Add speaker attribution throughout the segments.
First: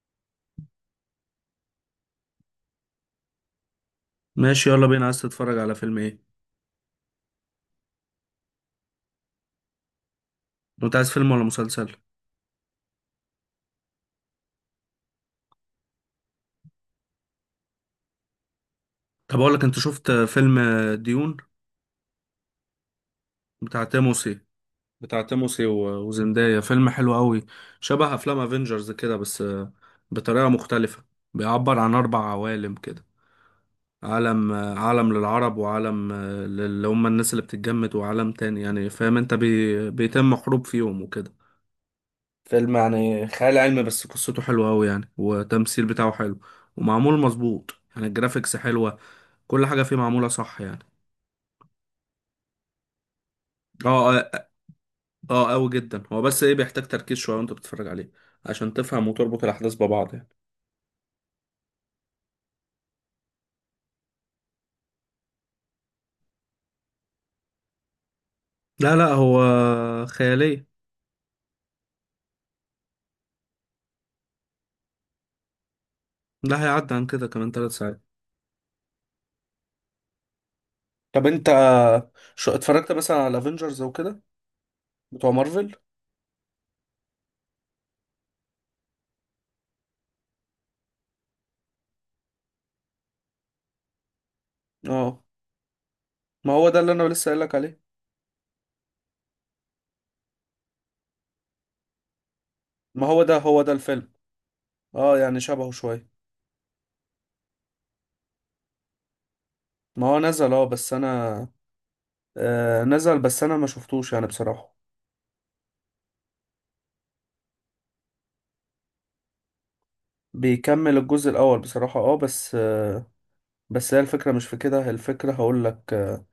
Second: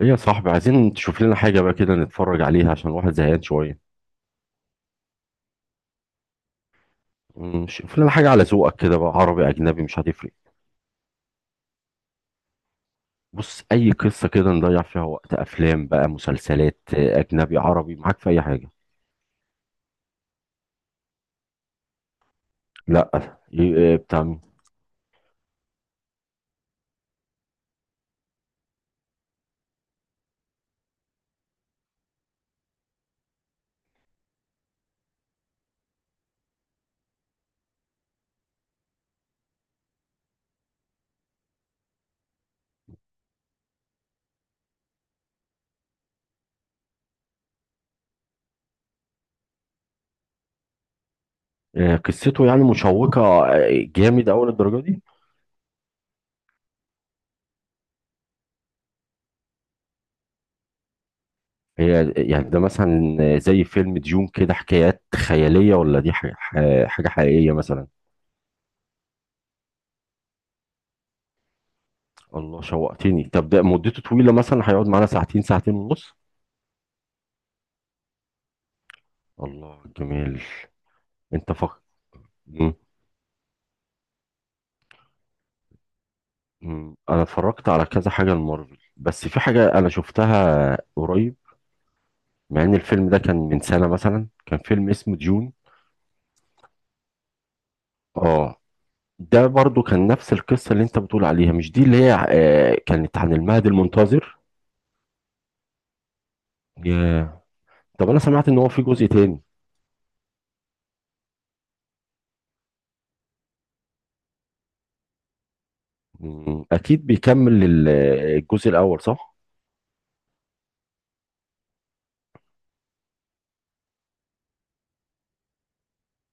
Speaker 1: ايه يا صاحبي؟ عايزين تشوف لنا حاجة بقى كده نتفرج عليها عشان الواحد زهقان شوية.
Speaker 2: ماشي، يلا بينا. عايز تتفرج على فيلم ايه؟
Speaker 1: شوف لنا حاجة على ذوقك كده بقى، عربي أجنبي مش هتفرق.
Speaker 2: انت عايز فيلم ولا مسلسل؟
Speaker 1: بص، أي قصة كده نضيع فيها وقت، أفلام بقى مسلسلات أجنبي عربي، معاك في أي حاجة.
Speaker 2: طب اقول لك، انت شفت فيلم ديون؟
Speaker 1: لا
Speaker 2: بتاع
Speaker 1: إيه بتاع
Speaker 2: تيموسي
Speaker 1: مين؟
Speaker 2: بتاع تيموسي و- وزندايا، فيلم حلو قوي. شبه افلام افنجرز كده، بس بطريقة مختلفة. بيعبر عن اربع عوالم كده، عالم للعرب، وعالم اللي هم الناس اللي بتتجمد، وعالم تاني يعني، فاهم انت، بيتم حروب فيهم وكده. فيلم يعني خيال علمي، بس قصته حلوة أوي يعني، والتمثيل بتاعه حلو ومعمول مظبوط، يعني الجرافيكس حلوة. كل حاجة فيه معمولة صح يعني.
Speaker 1: قصته يعني مشوقة. آه.
Speaker 2: اه،
Speaker 1: جامد أوي
Speaker 2: اه،
Speaker 1: للدرجة دي؟
Speaker 2: اه أوي جدا هو، بس ايه بيحتاج تركيز شوية وانت بتتفرج عليه، عشان تفهم وتربط الأحداث ببعض يعني.
Speaker 1: هي يعني ده مثلا زي فيلم ديون كده، حكايات خيالية، ولا دي حاجة حاجة حقيقية مثلا؟
Speaker 2: لا، لا، هو خيالية.
Speaker 1: الله، شوقتني. طب ده مدته طويلة مثلا؟ هيقعد معانا ساعتين، ساعتين ونص؟
Speaker 2: لا، هيعدي عن كده كمان 3 ساعات.
Speaker 1: الله، جميل.
Speaker 2: طب
Speaker 1: انت
Speaker 2: انت،
Speaker 1: فق...
Speaker 2: شو
Speaker 1: مم.
Speaker 2: اتفرجت مثلا على افنجرز وكده، بتوع مارفل؟
Speaker 1: مم. انا اتفرجت على كذا حاجه المارفل، بس في حاجه انا شفتها قريب، مع ان الفيلم ده كان من سنه مثلا، كان فيلم اسمه
Speaker 2: اه،
Speaker 1: ديون.
Speaker 2: ما هو ده اللي انا لسه قايل لك عليه.
Speaker 1: اه، ده برضو كان نفس القصه اللي انت بتقول عليها، مش دي اللي هي
Speaker 2: ما
Speaker 1: كانت
Speaker 2: هو
Speaker 1: عن
Speaker 2: ده، هو
Speaker 1: المهد
Speaker 2: ده الفيلم.
Speaker 1: المنتظر؟
Speaker 2: اه، يعني شبهه شوية.
Speaker 1: ياه. طب انا سمعت ان هو في جزء تاني.
Speaker 2: ما هو نزل اه بس انا آه نزل، بس انا ما شفتوش يعني بصراحة.
Speaker 1: مم. اكيد بيكمل الجزء الاول، صح؟
Speaker 2: بيكمل الجزء الاول بصراحة، اه، بس هي الفكرة مش في كده، هي الفكرة هقول لك.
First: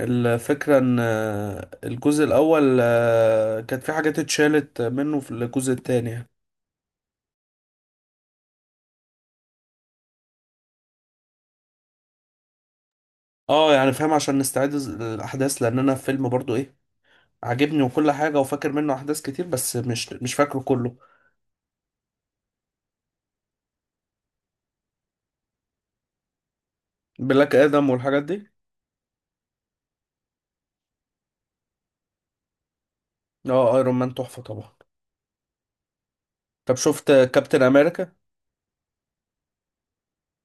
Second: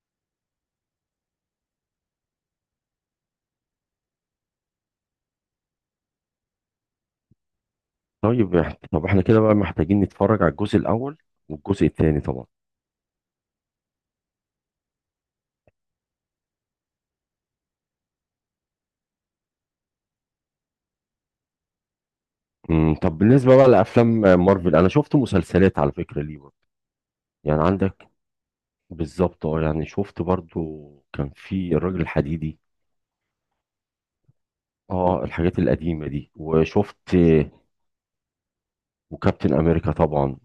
Speaker 2: الفكرة ان الجزء الاول كانت في حاجات اتشالت منه في الجزء التاني يعني.
Speaker 1: طيب طب احنا كده بقى محتاجين نتفرج على الجزء الاول والجزء التاني طبعا.
Speaker 2: اه، يعني فاهم، عشان نستعيد الاحداث، لان انا فيلم برضو ايه، عاجبني وكل حاجة، وفاكر منه احداث كتير، بس مش فاكره كله.
Speaker 1: مم. طب بالنسبه بقى لافلام مارفل، انا شفت مسلسلات على فكره ليه،
Speaker 2: بلاك
Speaker 1: يعني
Speaker 2: ادم
Speaker 1: عندك.
Speaker 2: والحاجات دي.
Speaker 1: بالظبط، اه، يعني شفت برضو. كان في الراجل الحديدي.
Speaker 2: اه، ايرون مان تحفة طبعا.
Speaker 1: اه الحاجات القديمة دي،
Speaker 2: طب شفت
Speaker 1: وشفت
Speaker 2: كابتن امريكا؟
Speaker 1: وكابتن امريكا طبعا.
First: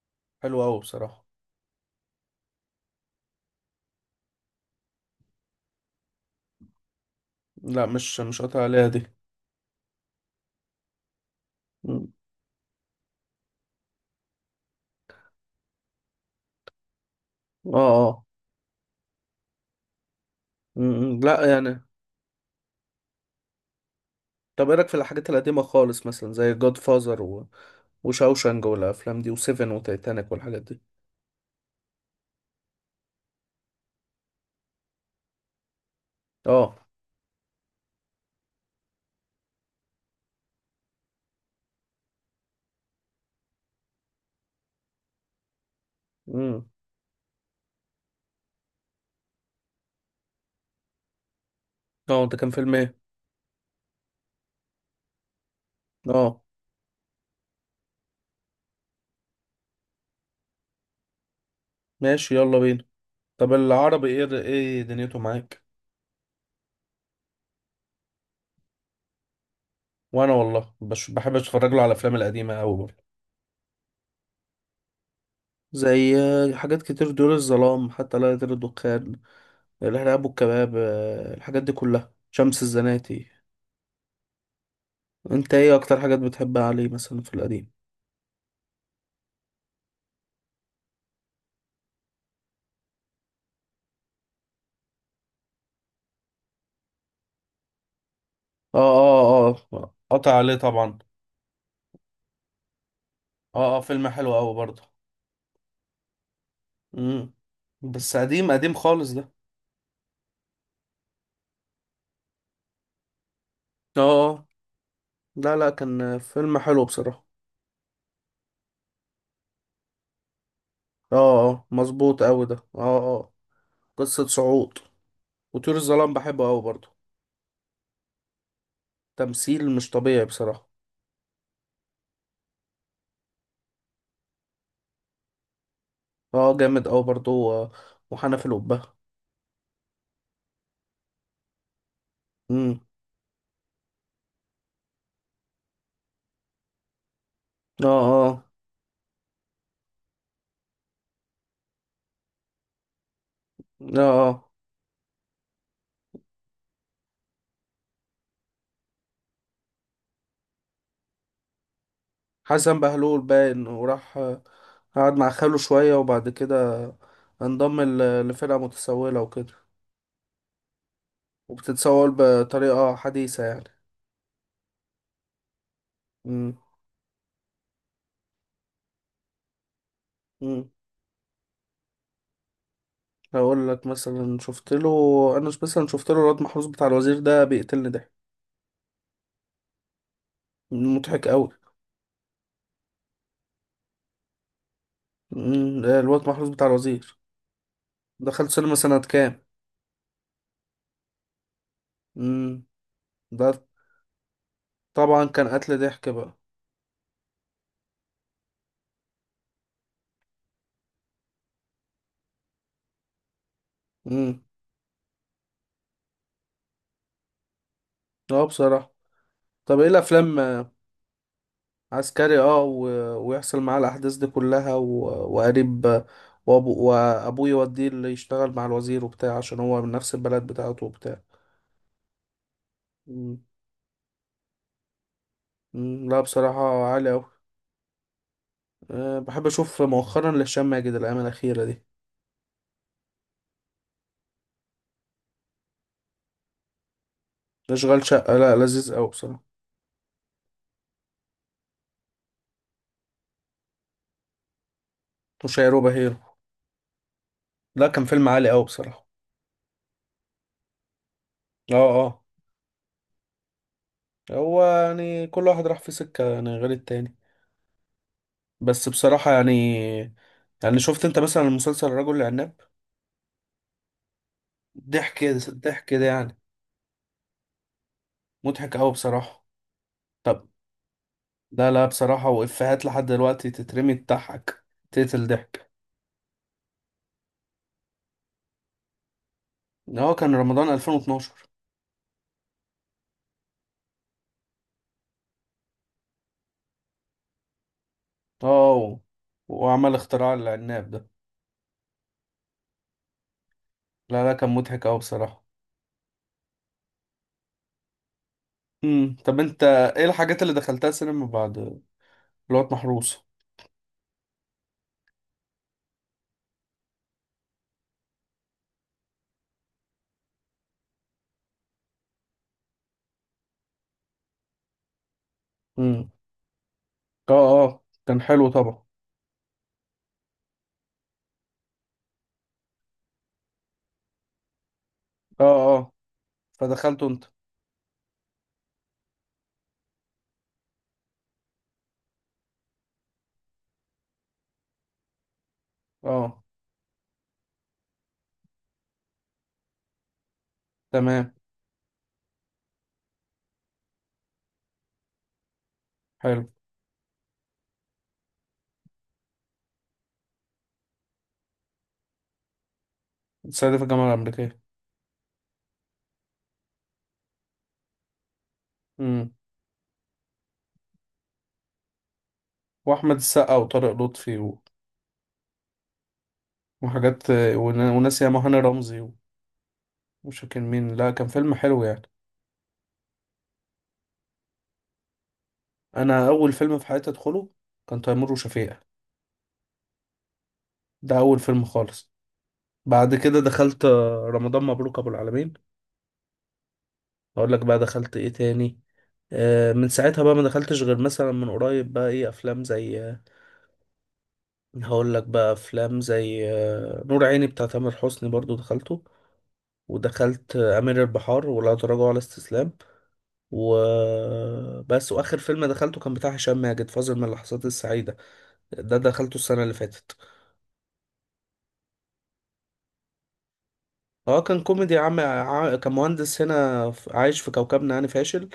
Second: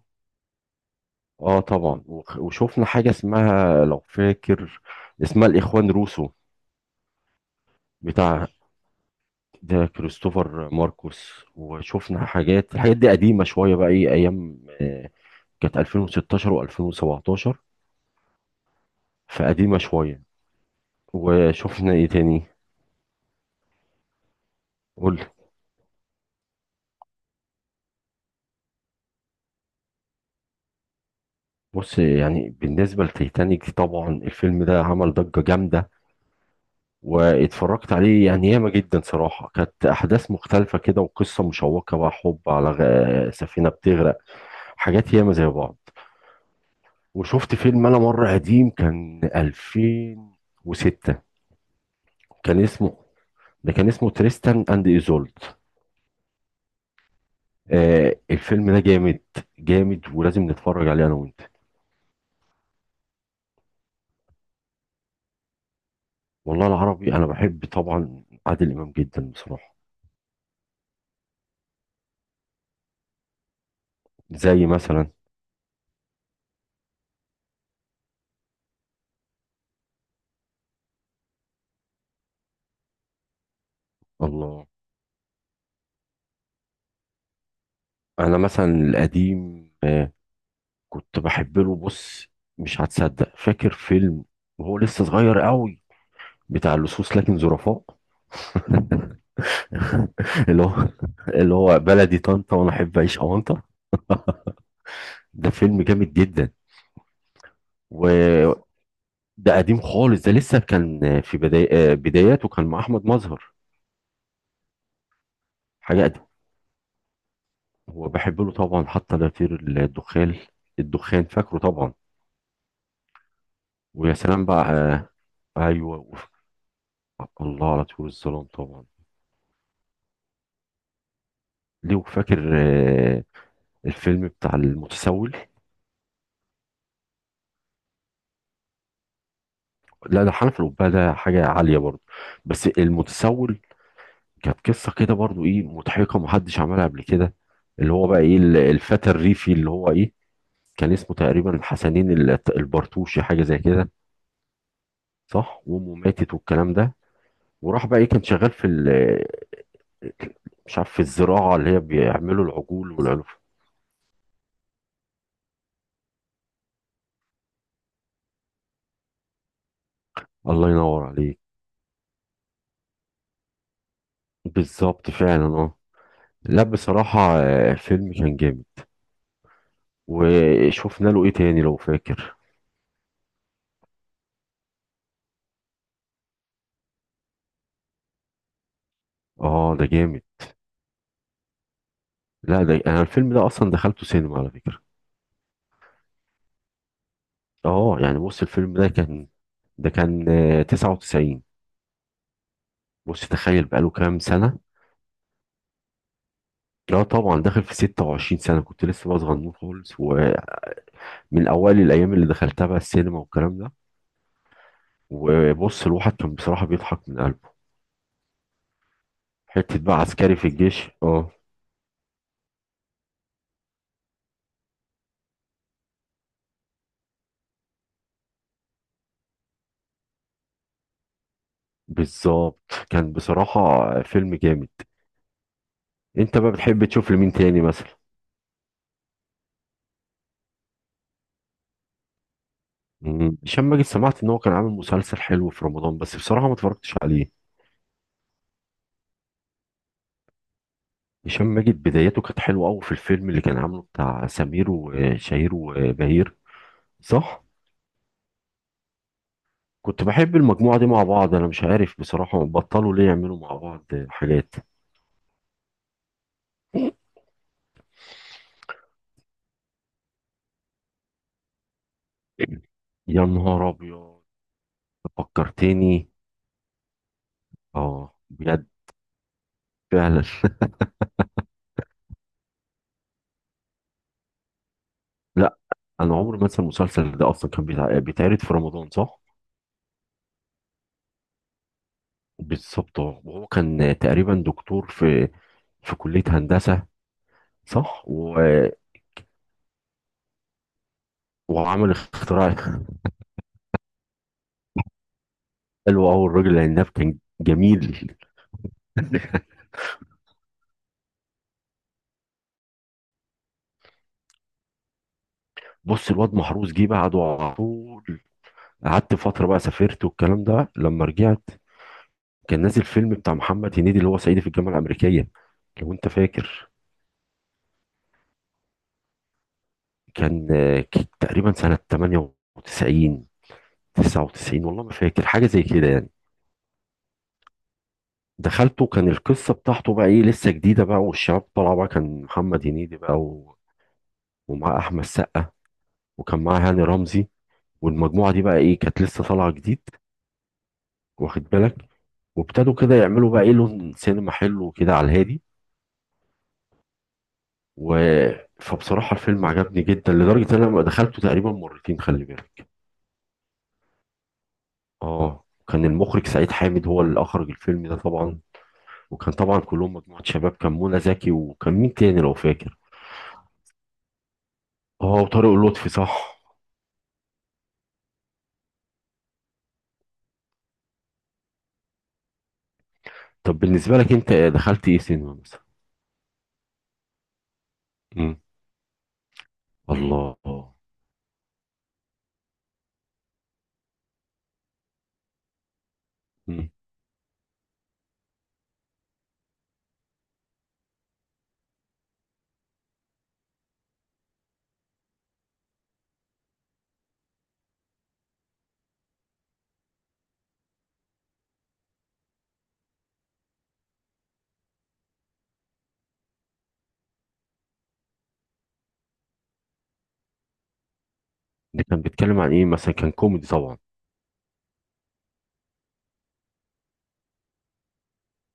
Speaker 2: حلو قوي بصراحة.
Speaker 1: اه طبعا، وشفنا حاجة اسمها لو فاكر، اسمها الاخوان روسو،
Speaker 2: لا، مش
Speaker 1: بتاع،
Speaker 2: قاطع عليها دي.
Speaker 1: ده كريستوفر ماركوس.
Speaker 2: مم.
Speaker 1: وشفنا حاجات، الحاجات دي قديمة شوية بقى ايه، ايام كانت 2016 و2017،
Speaker 2: اه، اه.
Speaker 1: فقديمة شوية.
Speaker 2: مم. لا يعني.
Speaker 1: وشفنا ايه تاني؟
Speaker 2: طب ايه رايك في
Speaker 1: قول.
Speaker 2: الحاجات القديمه خالص، مثلا زي جود فازر وشاوشانج والافلام دي، وسيفن وتايتانيك والحاجات دي؟
Speaker 1: بص يعني بالنسبة لتيتانيك، طبعا الفيلم ده عمل ضجة جامدة،
Speaker 2: اه.
Speaker 1: واتفرجت عليه يعني ياما، جدا صراحة، كانت أحداث مختلفة كده وقصة مشوقة بقى، حب على سفينة بتغرق، حاجات ياما زي بعض.
Speaker 2: امم.
Speaker 1: وشفت فيلم أنا مرة قديم، كان 2006،
Speaker 2: اه، ده كان
Speaker 1: كان
Speaker 2: فيلم
Speaker 1: اسمه،
Speaker 2: ايه؟
Speaker 1: ده كان اسمه تريستان أند إيزولد.
Speaker 2: اه،
Speaker 1: الفيلم ده جامد، جامد، ولازم نتفرج عليه أنا وأنت.
Speaker 2: ماشي يلا بينا. طب العربي، ايه دنيته معاك؟
Speaker 1: والله العربي، أنا بحب طبعا عادل إمام جدا بصراحة.
Speaker 2: وانا والله، بحب اتفرج له على الافلام القديمه قوي برضه.
Speaker 1: زي مثلا؟
Speaker 2: زي حاجات كتير، دول الظلام، حتى لا يطير الدخان، الارهاب والكباب، الحاجات دي كلها، شمس الزناتي.
Speaker 1: الله،
Speaker 2: انت ايه اكتر حاجات بتحبها عليه مثلا في القديم؟
Speaker 1: انا مثلا القديم كنت بحب له. بص، مش هتصدق، فاكر فيلم وهو لسه صغير قوي، بتاع اللصوص لكن ظرفاء؟
Speaker 2: اه، اه، اه، قطع عليه
Speaker 1: اللي هو،
Speaker 2: طبعا.
Speaker 1: اللي هو بلدي طنطا وانا احب اعيش اونطه.
Speaker 2: اه، اه، فيلم حلو قوي برضه.
Speaker 1: ده فيلم جامد جدا.
Speaker 2: امم. بس قديم قديم
Speaker 1: وده
Speaker 2: خالص ده.
Speaker 1: قديم خالص، ده لسه كان في بداية بداياته، كان مع احمد مظهر.
Speaker 2: اه، اه. لا، لا،
Speaker 1: حاجه
Speaker 2: كان
Speaker 1: قديم.
Speaker 2: فيلم حلو بصراحة.
Speaker 1: هو بحب له طبعا حتى لا يطير الدخان.
Speaker 2: اه،
Speaker 1: الدخان، فاكره
Speaker 2: اه،
Speaker 1: طبعا.
Speaker 2: مظبوط قوي ده، اه، اه.
Speaker 1: ويا
Speaker 2: قصة
Speaker 1: سلام بقى
Speaker 2: صعود، وطيور
Speaker 1: ايوه.
Speaker 2: الظلام بحبه قوي برضه.
Speaker 1: الله، على طول الظلام طبعا.
Speaker 2: تمثيل مش طبيعي بصراحة.
Speaker 1: لو فاكر الفيلم بتاع المتسول؟
Speaker 2: اه، اه، جامد قوي برضه، و- وحنف القبة.
Speaker 1: لا ده حنف الأبهة، ده حاجة عالية برضه. بس
Speaker 2: امم،
Speaker 1: المتسول كانت قصة كده برضه ايه، مضحكة، محدش عملها قبل كده،
Speaker 2: اه،
Speaker 1: اللي هو بقى ايه
Speaker 2: اه،
Speaker 1: الفتى الريفي اللي هو ايه، كان اسمه تقريبا الحسنين البرتوشي، حاجة زي كده،
Speaker 2: اه، اه،
Speaker 1: صح؟ وامه ماتت والكلام ده، وراح بقى ايه كان شغال في مش عارف في الزراعة، اللي هي بيعملوا
Speaker 2: حسن
Speaker 1: العجول
Speaker 2: بهلول
Speaker 1: والعلوف.
Speaker 2: باين وراح، قعد مع خاله شوية، وبعد كده انضم ل- لفرقة متسولة وكده،
Speaker 1: الله ينور عليك.
Speaker 2: وبتتصور بطريقة حديثة يعني.
Speaker 1: بالظبط فعلا، اه.
Speaker 2: امم،
Speaker 1: لا بصراحة الفيلم كان جامد.
Speaker 2: امم.
Speaker 1: وشفنا له ايه تاني لو فاكر؟
Speaker 2: هقول لك مثلا شفت له، انا مثلا شفت له الواد محروس بتاع الوزير، ده بيقتلني ده.
Speaker 1: اه ده جامد.
Speaker 2: مضحك قوي.
Speaker 1: لا ده، انا الفيلم ده اصلا دخلته سينما على فكرة.
Speaker 2: امم، الواد محروس بتاع الوزير،
Speaker 1: اه يعني بص،
Speaker 2: دخلت
Speaker 1: الفيلم
Speaker 2: سينما
Speaker 1: ده
Speaker 2: سنة
Speaker 1: كان،
Speaker 2: كام؟
Speaker 1: ده كان 99.
Speaker 2: امم.
Speaker 1: بص
Speaker 2: ده
Speaker 1: تخيل، بقاله كام سنة.
Speaker 2: طبعا كان قتل ضحك بقى.
Speaker 1: لا طبعا داخل في 26 سنة، كنت لسه بقى صغنون خالص، ومن اوائل الايام اللي دخلتها بقى السينما والكلام ده.
Speaker 2: امم،
Speaker 1: وبص، الواحد كان بصراحة بيضحك من قلبه.
Speaker 2: اه بصراحة. طب
Speaker 1: حتة
Speaker 2: ايه
Speaker 1: بقى عسكري
Speaker 2: الافلام؟
Speaker 1: في الجيش، اه.
Speaker 2: عسكري، اه، ويحصل معاه الاحداث دي كلها، وقريب، وابوه يوديه اللي يشتغل مع الوزير وبتاع، عشان هو من نفس البلد بتاعته وبتاع.
Speaker 1: بالظبط، كان بصراحة فيلم جامد.
Speaker 2: مم، لا
Speaker 1: انت بقى
Speaker 2: بصراحة
Speaker 1: بتحب
Speaker 2: عالي
Speaker 1: تشوف
Speaker 2: أوي.
Speaker 1: لمين تاني مثلا؟
Speaker 2: أه، بحب أشوف مؤخرا لهشام ماجد الأيام الأخيرة دي.
Speaker 1: مم. هشام ماجد، سمعت ان هو كان عامل مسلسل حلو في رمضان، بس بصراحة ما اتفرجتش عليه.
Speaker 2: أشغال شقة، لا لذيذ أوي بصراحة.
Speaker 1: هشام ماجد بدايته كانت حلوة قوي في الفيلم اللي كان عامله بتاع سمير وشهير
Speaker 2: وشيروبا هيرو.
Speaker 1: وبهير. صح.
Speaker 2: لا، كان فيلم عالي أوي بصراحة.
Speaker 1: كنت بحب المجموعة دي مع بعض، انا مش
Speaker 2: اه،
Speaker 1: عارف
Speaker 2: اه.
Speaker 1: بصراحة بطلوا ليه يعملوا مع بعض حاجات.
Speaker 2: هو يعني كل واحد راح في سكة يعني غير التاني، بس بصراحة يعني شفت أنت مثلا مسلسل الرجل العناب؟
Speaker 1: يا نهار ابيض،
Speaker 2: ضحك. ضحك ده
Speaker 1: فكرتني.
Speaker 2: يعني.
Speaker 1: اه، بجد،
Speaker 2: مضحك أوي بصراحة.
Speaker 1: فعلا.
Speaker 2: طب. لا، لا بصراحة، وإفيهات لحد دلوقتي تترمي تضحك، تقتل
Speaker 1: لا،
Speaker 2: ضحك.
Speaker 1: انا عمري ما انسى المسلسل ده، اصلا كان بيتعرض في رمضان، صح؟
Speaker 2: هو كان رمضان 2012.
Speaker 1: بالظبط، اه، وهو كان تقريبا دكتور في، في كلية هندسة، صح؟ و...
Speaker 2: اه، وعمل اختراع العناب ده.
Speaker 1: وعمل اختراع.
Speaker 2: لا، لا، كان مضحك أوي بصراحة.
Speaker 1: حلو قوي الراجل العناب، كان جميل.
Speaker 2: امم، طب انت ايه الحاجات اللي دخلتها سينما بعد الوقت محروس؟
Speaker 1: بص الواد محروس جه بعده على طول. قعدت فترة بقى، سافرت والكلام ده، لما رجعت كان نازل فيلم بتاع محمد هنيدي، اللي هو صعيدي في الجامعة الأمريكية، لو أنت
Speaker 2: امم،
Speaker 1: فاكر.
Speaker 2: اه، اه، كان حلو طبعا.
Speaker 1: كان تقريبا سنة 98، 99، والله ما فاكر حاجة
Speaker 2: اه،
Speaker 1: زي كده
Speaker 2: اه،
Speaker 1: يعني.
Speaker 2: فدخلته انت؟
Speaker 1: دخلته، كان القصة بتاعته بقى إيه لسه جديدة بقى، والشباب طالعة بقى، كان محمد هنيدي بقى و... ومعاه أحمد سقا، وكان
Speaker 2: اه.
Speaker 1: معاه هاني رمزي، والمجموعة دي بقى ايه كانت لسه طالعة جديد،
Speaker 2: تمام.
Speaker 1: واخد بالك؟ وابتدوا كده يعملوا بقى ايه لون سينما حلو كده على الهادي،
Speaker 2: حلو.
Speaker 1: و، فبصراحة الفيلم عجبني جدا، لدرجة ان انا لما دخلته تقريبا مرتين، خلي بالك.
Speaker 2: الصعيدي في الجامعة الأمريكية.
Speaker 1: اه، كان المخرج سعيد حامد هو اللي اخرج الفيلم ده طبعا.
Speaker 2: امم،
Speaker 1: وكان طبعا كلهم مجموعة شباب، كان منى زكي، وكان مين تاني لو فاكر؟
Speaker 2: وأحمد السقا وطارق لطفي،
Speaker 1: اه وطارق لطفي، صح.
Speaker 2: وحاجات، وناس ياما هاني رمزي، مش فاكر مين. لا، كان فيلم حلو يعني.
Speaker 1: طب بالنسبة لك انت، دخلت ايه سينما مثلا؟
Speaker 2: أنا أول فيلم في حياتي أدخله كان تيمور
Speaker 1: مم.
Speaker 2: وشفيقة.
Speaker 1: الله.
Speaker 2: ده أول فيلم خالص. بعد كده دخلت رمضان مبروك ابو العالمين.
Speaker 1: مم.
Speaker 2: اقول لك بقى دخلت ايه تاني. من ساعتها بقى ما دخلتش، غير مثلا من قريب بقى ايه افلام زي آه، هقول لك بقى افلام زي آه، نور عيني بتاع تامر حسني برضو دخلته. ودخلت امير البحار، ولا تراجع ولا استسلام. وبس، واخر فيلم دخلته كان بتاع هشام ماجد، فاصل من اللحظات السعيده، ده دخلته السنه اللي فاتت.
Speaker 1: ده كان بيتكلم عن ايه مثلا؟ كان كوميدي طبعا؟
Speaker 2: اه، كان كوميدي، كان مهندس هنا، عايش في كوكبنا يعني فاشل.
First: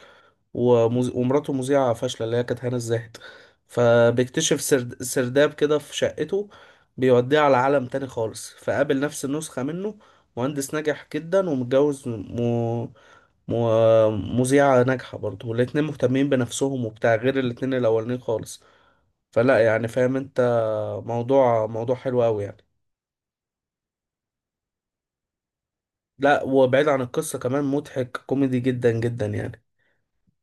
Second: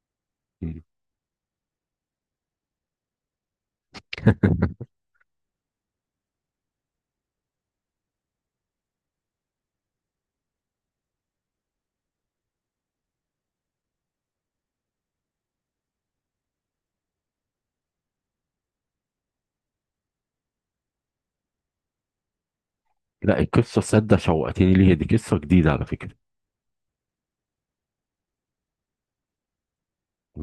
Speaker 2: ومراته مذيعة فاشلة، اللي هي كانت هنا الزاهد. فبيكتشف سرداب كده في شقته، بيوديه على عالم تاني خالص، فقابل نفس النسخة منه، مهندس ناجح جدا ومتجوز م... مذيعة ناجحة برضه، والاتنين مهتمين بنفسهم وبتاع، غير الاتنين الأولانيين خالص. فلا يعني فاهم انت، موضوع حلو أوي يعني.
Speaker 1: لا القصه صدق شوقتني ليها، دي قصه جديده على فكره.
Speaker 2: لا، وبعيد عن القصة كمان مضحك، كوميدي جدا جدا يعني،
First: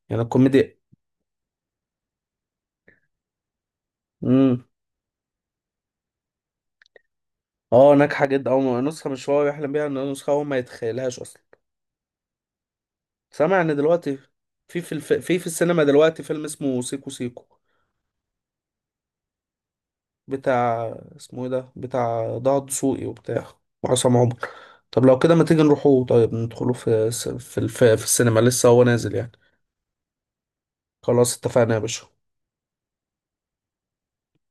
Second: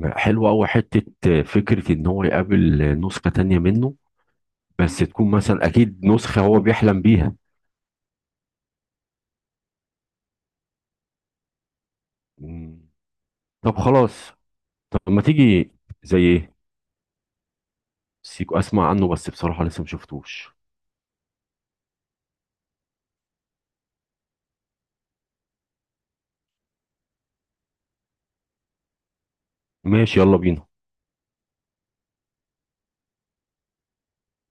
Speaker 2: يعني
Speaker 1: حلوه قوي
Speaker 2: الكوميديا.
Speaker 1: حته، فكره ان هو يقابل نسخه تانية منه،
Speaker 2: امم،
Speaker 1: بس تكون مثلا اكيد نسخه هو بيحلم بيها.
Speaker 2: اه ناجحه جدا، او نسخه مش هو يحلم بيها، ان نسخه هو ما يتخيلهاش اصلا.
Speaker 1: مم.
Speaker 2: سامع ان
Speaker 1: طب
Speaker 2: دلوقتي
Speaker 1: خلاص.
Speaker 2: في في
Speaker 1: طب
Speaker 2: الف...
Speaker 1: ما
Speaker 2: في في
Speaker 1: تيجي.
Speaker 2: السينما
Speaker 1: زي
Speaker 2: دلوقتي فيلم
Speaker 1: ايه؟
Speaker 2: اسمه سيكو سيكو،
Speaker 1: سيكو، اسمع عنه بس بصراحه لسه ما شفتوش.
Speaker 2: بتاع، اسمه ايه ده، بتاع ضاع دسوقي وبتاع، وعصام عمر. طب لو كده ما تيجي نروحوا، طيب ندخلوا في السينما، لسه هو نازل يعني.
Speaker 1: ماشي يلا بينا.
Speaker 2: خلاص، اتفقنا يا باشا.